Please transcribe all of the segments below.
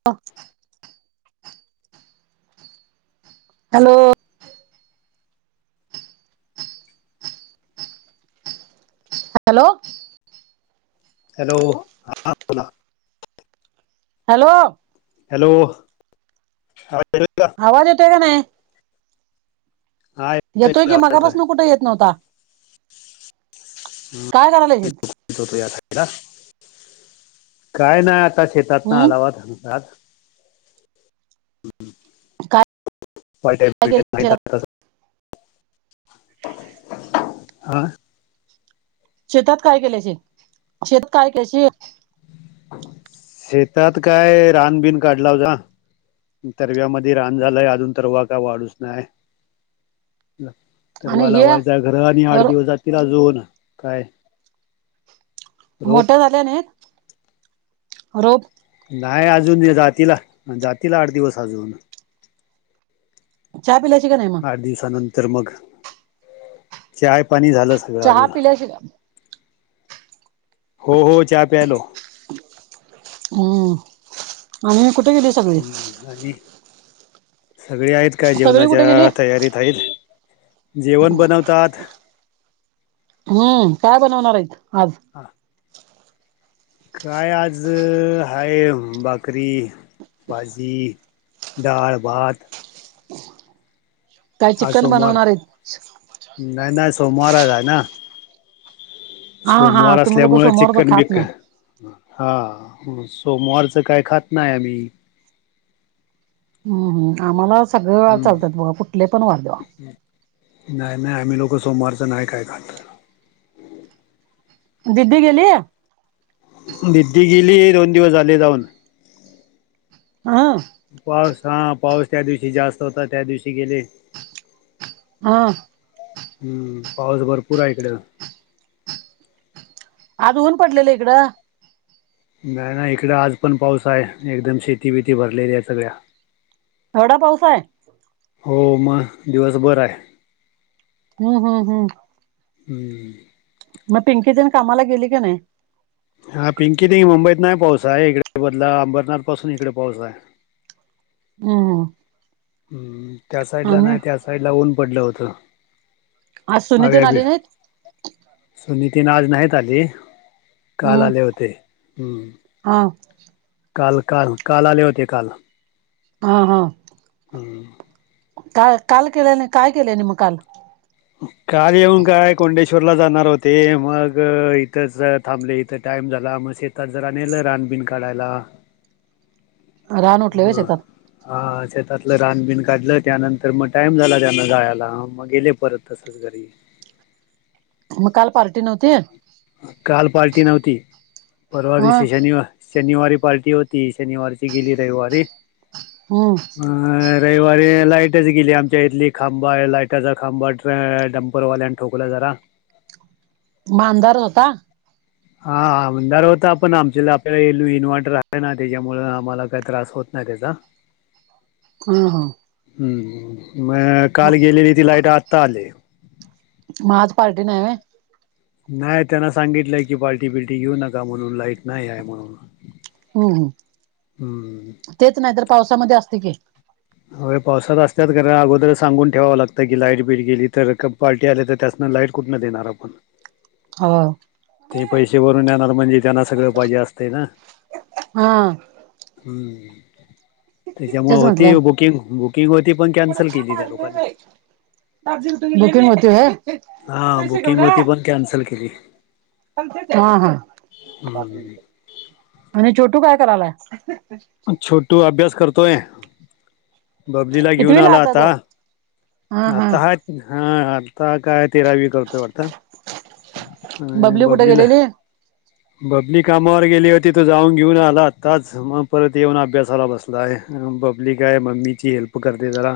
[unintelligible] Hello! Hello! Hello हा hello! Hello आवाज येतोय का? आवाज येतोय का नाही? हा येतोय की मगापासन कुठे येत नव्हता? काय करायला हे? काय नाय आ आता शेतातन हम्म अलावात काय केले शेतात [unintelligible] आ? शेतात काय केल्याचे शेतात काय केल्याशी? शेतात काय रानबीन काढला हो ना. तरव्यामध्ये रान झालंय अजून तर वाका वाढूच नाय. आणि तरवाला हे वायचा घरा आणि आठ दिवस जातील अजून काय. रोप मोठ्या झाल्या नाहीत रोप. नाही अजून ये जातीला जातीला आठ दिवस अजून. चहा पिल्याची का नाही मग. आठ दिवसानंतर मग चाय पाणी झालं स चहा पिल्या शिगा हो हो चहा प्यायलो. हम्म आणि कुठे गेली सगळी. हम्म, आणि सगळे आहेत का सगळी कुठे गेली जेवणाच्या तयारीत आहेत. जेवण बनवतात. हम्म काय बनवणार आहेत आज. हा. काय आज हाये भाकरी भाजी. दाळ भात. काय आज चिकन सोमवार बनवणार आहेत नाही नाही सोमवार आज आहे ना. हा हा सोमवार तुम्ही लोक असल्यामुळे सोमवारच चिक्कन खात नाही बिकन. हा सोमवारचं काय खात नाही आम्ही. हम्म आम्हाला सगळ वार हम्म चालतात बघा कुठले पण वार देवा. नाही नाही आम्ही लोक सोमवारच नाही काई खात. दिदी गेली ये. दीदी गेली दोन दिवस झाले जाऊन. हा. पाऊस हा पाऊस त्या दिवशी जास्त होता त्या दिवशी गेले. हा. हम्म पाऊस भरपूर आहे इकडं. आज ऊन पडलेलं इकडं. नाही नाही इकड आज पण पाऊस आहे एकदम शेती बिती भरलेली आहे सगळ्या. एवढा पाऊस आहे. हो मग दिवस भर आहे. हम्म हम्म हम्म. हम्म. म पिंकीतिन कामाला गेली का नाही. हा पिंकी दी मुंबईत नाही पाऊस आहे इकडे बदला अंबरनाथ पासून इकडे पाऊस आहे. हम्म हम्म. हम्म त्या साईडला नाही त्या साईडला ऊन पडलं होत. आज सुनी तेन भाव्या भी आली नाहीत सुनीतीन आज नाहीत आली. काल हम्म आले होते हम्म हा काल काल काल आले होते काल. हा हा. हम्म. का काल केलं नाही काय केल्यानी मग काल. काल येऊन काय कोंडेश्वरला जाणार होते मग इथ जर थांबले इथं टाईम झाला मग शेतात जरा नेलं रानबीन काढायला. राह उठलं म व्हय शेतात. हा शेतातलं रानबिन काढलं त्यानंतर मग टाइम झाला त्याना जायला म मग गेले परत तसंच घरी. मग काल पार्टी नव्हती. काल पार्टी नव्हती परवा हा दिवशी शनिवार शनिवारी पार्टी होती शनिवारीची गेली रविवारी हम्म अ रविवारी लाइटच गेली आच्या इथली खांबा लाइटचा खांबा ं्परवाल्यान. ठोकल्या जरा. मांजार होता. हा आमदार होता पण आमच्या आपल्याला येलू इन्व्हर्टर आहे ना त्याच्यामुळें आम्हाला काय त्रास होत. हच हा हा हम्म म काल गेलेली ती लाईट आत्ता आली. माज पार्टीने आहे. नाही त्यांना सांगितलंय की पाल्टी बिल्टी घेऊ नका म्हणून लाईट नाही आहे म्हणून हम्म हम्म हम् तेच नाही तर पावसामध्ये असते की ह पावसात असतात कारण अगोदर सांगून ठेवावं लागतं की लाईट बीट गेली तर पार्टी आली तर त्या लाईट कुठून देणार आपण हा ते पैसे भरून येणार म्हणजे त्यांना सगळं पाहिजे असते ना हा हम्म त्याच्यामुळे तेच होती म्हंटलं बुकिंग बुकिंग होती पण कॅन्सल केली त्या लोकांनी कसे हा क? बुकिंग होती पण कॅन्सल केली हा हा हम्म आणि ोटू काय करायला छोटू अभ्यास करतोय. बबलीला घेऊन कितवीला आला आता तो हा हा आता ह. हा अर्ता काय तेरावी करतोय अडता आणि बबली कुठे बबलीला. गेलेली बबनी कामावर गेली होती तो जाऊन घेऊन आला आताच मग परत येऊन अभ्यासाला बसला. पब्लिक आहे मम्मीची हेल्प करते जरा.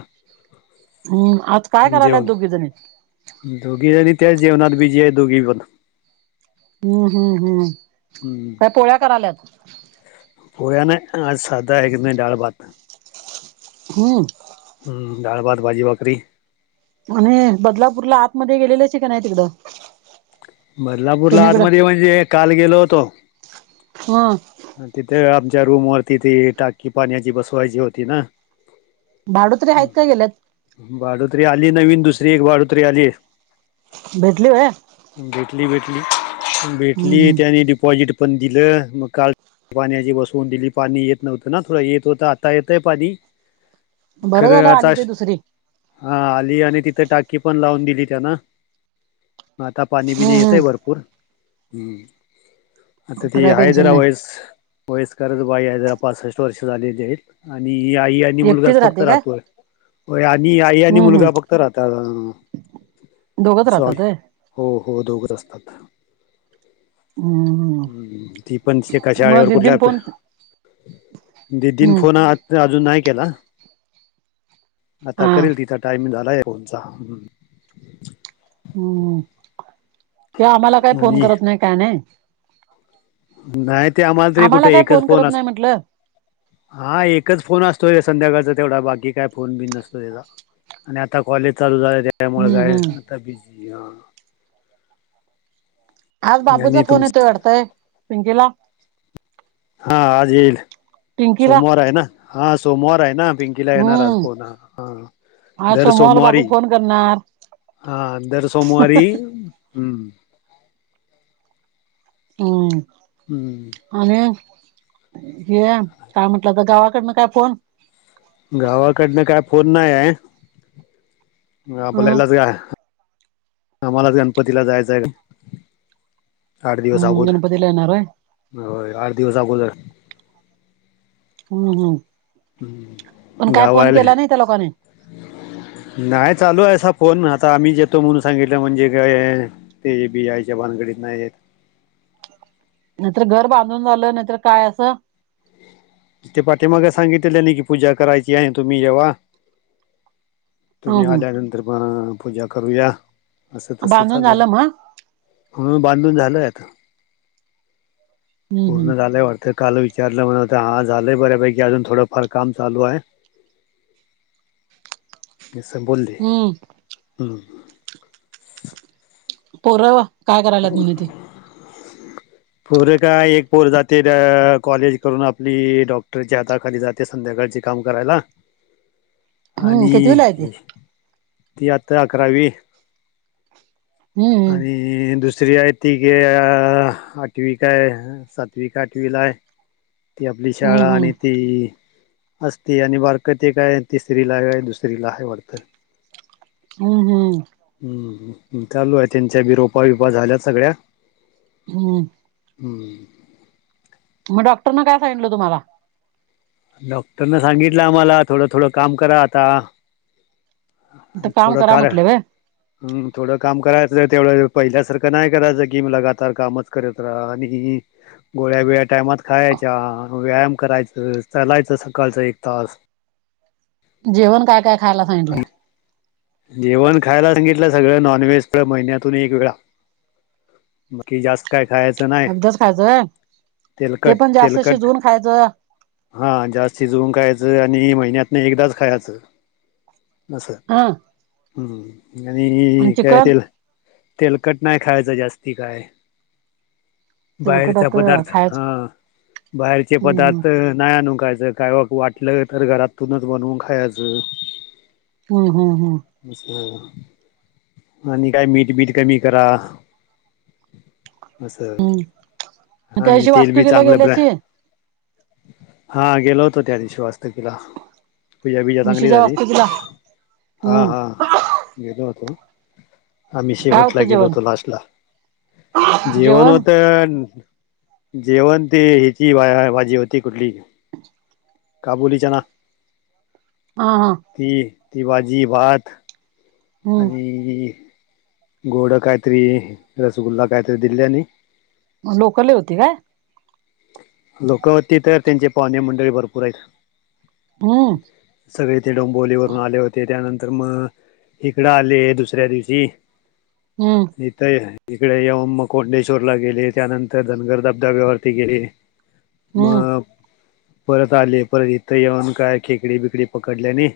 हम्म आज काय करायलाय जेवण दोघे जणी. दोघी आणि त्याच जेवणात बी जी आहे दोघी पण हम्म हम्म हम् हम् त्या पोळ्या कराल्यात. होया ना आज सादा एक दि रड बात. हम्म हम्म डाळ, भात, भाजी, सागरी आणि बदलापूरला आतमध्ये गेलेलेच काी नाही तिकडं बदलापूरला सुनीकडं आतमध्येध्ये म्हणजे काल गेलो होतो. हम तिथे आमच्या रूमवररती ती टाकी पाण्याची बसवायची होती ना भाडोत्रीे आहेत का गेल्यात. बाडोत्री आली नवीन दुसरी एक बाडोत्री आली. भेटली आहे. भेटली भेटली हम्म भेटली हम्म त्यानी डिपॉजिट पण दिलं मग काल पाण्याची बसवून दिली पाणी येत नव्हतं ना थोडं येत होतं आता येतय पाणी बरं खरं झालं आली आता ते दुसरी हा आली आणि तिथं टाकी पण लावून दिली त्याना आता पाणी बिणी हम्म येत आहे हम्म भरपूर ह आता ती काय हाय टेन्शन जरा नाही वईस वस् कर बाई आहे जरा पासष्ट वर्ष झालेली आणि आ आणि एकटीच मुलगाच फक्त राहते काय राहतोय आणि आई आणि हम्म हम्म मुलगा फक्त राहतात. दोघच सॉरी राहतात. हो हो दोघ र असतात. हम्. हम्म ती पण कशा वेळेवर कुठल्या फोन ददीन हम्म फोन आ. अजून नाही केला आता हा करेल तिथ टाइमिंग झाला. पचा. हम्म किं आम्हाला काही फोन आणि करत नाही काय नाही. नाही ते आम्हाला तरी कुठे काय एकच फोन करत अस. नाही म्हटलं हा एकच फोन असतो र संध्याकाळचा तेवढा बाकी काय फोन बिन नसतो त्याचा. आणि आता कॉलेज चालू झालं त्यामुळे हम्म काय हम्म आता बिझी ह. आज बाबूचा आणि तुम फोन येतोय वाटताय पिंकीला. हा आज येईल पिंकीला सोमवार आहे ना हा सोमवार आहे ना. पिंकीला येणार आज हम्म फोन आज दर सोमवार सोमवारी. बाबू फोन करणार हा दर सोमवारी हम्म. हम्. हम्म. आणि हे काय म्हंटलं तर गावाकडनं काय फोन. गावाकडनं काय फोन नाही आहे. हम्म आपल्यालाच आम्हालाच गणपतीला जायचं आहे. आठ दिवस हम्म अगोदर गणपतीला येणार होय हो आठ दिवस अगोदर. हम्म हम् पण काय फोन गावाले केला नाही त्या लोकांने. नाही चालू आहे फोनण आता आम्ही जेतो म्हणून सांगितलं म्हणजे काय? ते बिजयच्या भानगडीत नाही येत. नाहीतर घर बांधून झालं नाहीतर काय असं. ते पाठे मग सांगितलेल्या नाही कीूजा करायची आहे तुम्ही जेव्हा? हम्म तुम्ही हम्म आल्यानंतर पण पूजा करूया असं तसं बांधून चालू आहे. झालं मग म्हणून बांधून झालंय आता हम्म हम्म पूर्ण झाल्याय वरत. काल विचारलं म्हण आज. झालंय बऱ्यापैकी अजून थोडंफार काम चालू आहे. ज स बोलली हम्म हम. परव. हो. [unintelligible] पोर काय एक पोर जाते कॉलेज करून आपली डॉक्टरच्या हाताखाली जाते. ते संध्याकाळचे काम करायला. [unintelligible] हम्म आणि कितवीला आहे ते ती आता अकरावी. हम्म हम्म आणि- दुसरी आहे ती गे अ आठवी काय सातवी का आठवीला आहे. ती आपली हम्म शाळा हम्म आणि ती? असती आणि बारकती काय तिसरीला आहे काय दुसरीला आहे वाटतं. हम्म हम्. हम् चालू आहे त्यांच्या बिरोोपा बपा झाल्यात सगळ्या? हम्म. हम्म. म डॉक्टरन काय सांगीतलं तुम्हाला? डॉक्टरनं सांगितलं आम्हाला थोडं थोडं काम करा आता. इथं काम थोडं करा कर. म्हटले व्हय हम् थोडं काम करायचं तेवढं पहिल्यासारखं नाही करायचं की लगातार कामच करत राहा आणि- गोळ्या बिळ्या टायमात खायच्या व्यायाम करायच चलायचं सकाळचं एक तास- जेवण काय काय खायला सांगलं. आणि जेवण खायला सांगितलं सगळं नॉनव्हेज महिन्यातून एक वेळा बाकी जास्त काय खायचं नाय. [unintelligible] खायच व्हय. ते तेलकट पण जास्त तेलकट शिजवून खायचं हा जास्ती शिजऊन खायचं आणि महिन्यातन एकदाच खायचं अस. हां. हम् आणि काय चिकन तेल तेलकट नाही खायचं जास्ती काय बाहेरचा तेलकटात पदार्थ हा खायचं बाहेरचे हम्म पदार्थ नाय आणून खायचं काय वाटलं तर घरातूनच बनवून खायाचं. हुं, हुं, हुं. मिसळ आणि काय मीठ बीठ कमी करा आसं हम्म मग आणि त्यादिवशी तेल बी वास्तुकीला चांगलं ब्रॅ गेल्याशी हा गेलो होतो त्या दिवशी वास्तूकीला पूजा बीजा चांगली निशीच्या झाली. वास्तुकीला हां हम्म हां गेेलो होतो. आम्ही काय शेवटला होतं गेलो जेवण होतो लास्टला. जेवण होत जेवण ते हेची भाजी होती कुठली काबूली चना हा हा. ती, ती भाजी, भात आणि हम्म गोड कायतरी रसगुल्ला काहीतरी दिल्यानी मग लोक लई होती काय? लोक होती तर त्यांचे पाहणे मंडळी भरपूर आहेत. हा. सगळे ते डोंबोवलीवरून आले होते त्यानंतर म इकडं आले दुसऱ्या दिवशी हम्. इथं इकडे येऊन म कोंडेश्वरला गेले त्यानंतर धनगर धबधब्यावरती गेले. [inaudible] मग परत आले परत इथं येऊन काय खेकडी बिकडी पकडल्यानी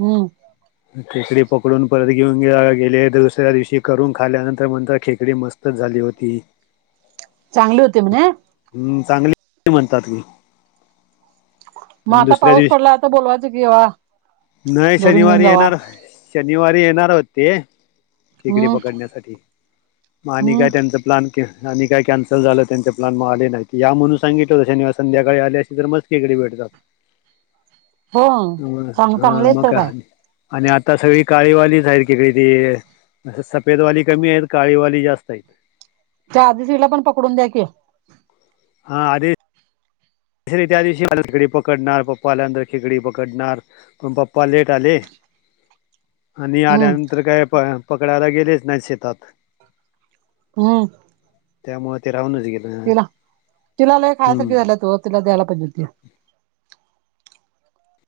हुं. खिकडी पकडून परत घेऊन गावाला गेलेत दुसऱ्या दिवशी करून खाल्यानंतर म्हणता खेकडी मस्तच झाली होती. चांगली होती म्हणे? हम् चांगली म्हणतात की [inaudible] म आणि आता दुसऱ्या पाऊस पडला दिवशी आता बोलवायचं की यवा नाही धरून घेऊन शनिवारी जावा. येणार शनिवारी येणार होते खेकडी हम्म पकडण्यासाठी म आणि हम्म काय त्यांचं प्लॅन आणि काय कॅन्सल झालं त्यांचा प्लॅन म आले नाही की या म्हणून सांगितलं शनिवारी संध्याकाळी आले आसते तर म खेकडी भेटतात हो चांग चांगले हां मग होतं काय? आणि आता सगळी काळीवालीच आहेत खेकडी ती आह सफेदवाली कमी आहेत काळीवाली जास्त आहेत. त्या अभिजीतला पण पकडून द्या की हा अरे [inaudible] म पप्पा लेट आले आणि हम्म आल्यानंतर काय प पकडायला गेलेच नाही शेतात. हम् त्यामुळ ते राहूनच गेल. तिला तिला लई खायासारखी झाल्यात ओ तिला द्यायला पाहिजे होती.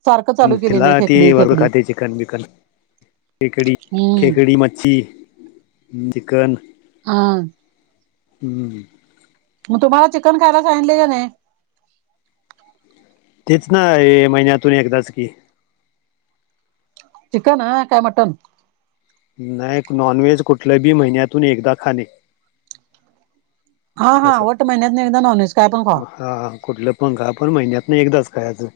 सारखं चालू केली तिला नाही ती खेकडी वरण खेकडी खातीया ती चिकन, बिकन खेकडी, हम्म खेकडी, मच्छी, चिकन हां हम्म. मग तुम्हाला चिकन खायला सांगले का नाही? तीच ना ए महिन्यातून एकदाच की. चिकन हा का मटन? नाही नॉनव्हेज कुठल्या बी महिन्यातून एकदा खाणे. हा हा वट महिन्यात न एकदा नॉनव्हेज काय पण खावा. हा हा कुठलं पण खा पण महिन्यात न एकदाच खायचं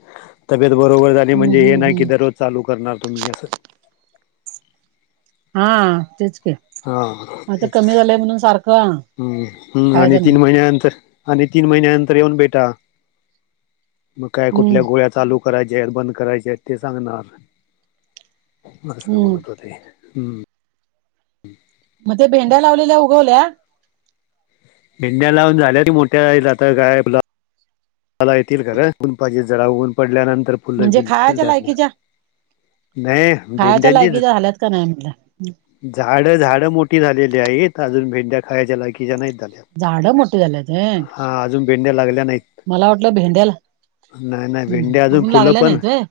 तब्येत बरोबर झाली हम्म म्हणजे हे हम्म नाही की हम्म दररोज चालू करणार तुम्ही असं. हा तेच की. हा आता तेच कमी झालंय म्हणून सारखं हम् हम्म आणि खायचं नाही तीन महिन्यानंतर आणि तीन महिन्या नंतर येऊन भेटा. मग काय हम्म कुठल्या गोळ्या चालू करायचे आहेत बंद करायचे आहेत ते सांगणार अस हम्म म्हणत होते. हम्म. हम्म मधे भेंड्या लावलेल्या उगवल्या? भेंड्या लावून झाल्याती मोठ्या आता काय मला येतील खर जरा ऊन पडल्यानंतर फुलं म्हणजे बिलकूल खायच्या लायकीच्या नाही खायच्या भेंड्यांचीच लायकीचे झाल्यात का नाही म्हटलं झाड झाडं मोठी झालेली आहेत. अजून भेंड्या खायच्या लायकीच्या नाही. झाडं मोठी झाल्यात व्हय. अजून भेंड्या लागल्या नाहीत मला वाटलं भेंड्याला नाही नाही भेंड्या हम्म अजून फुलं लागल्या पण नाहीत व्हय?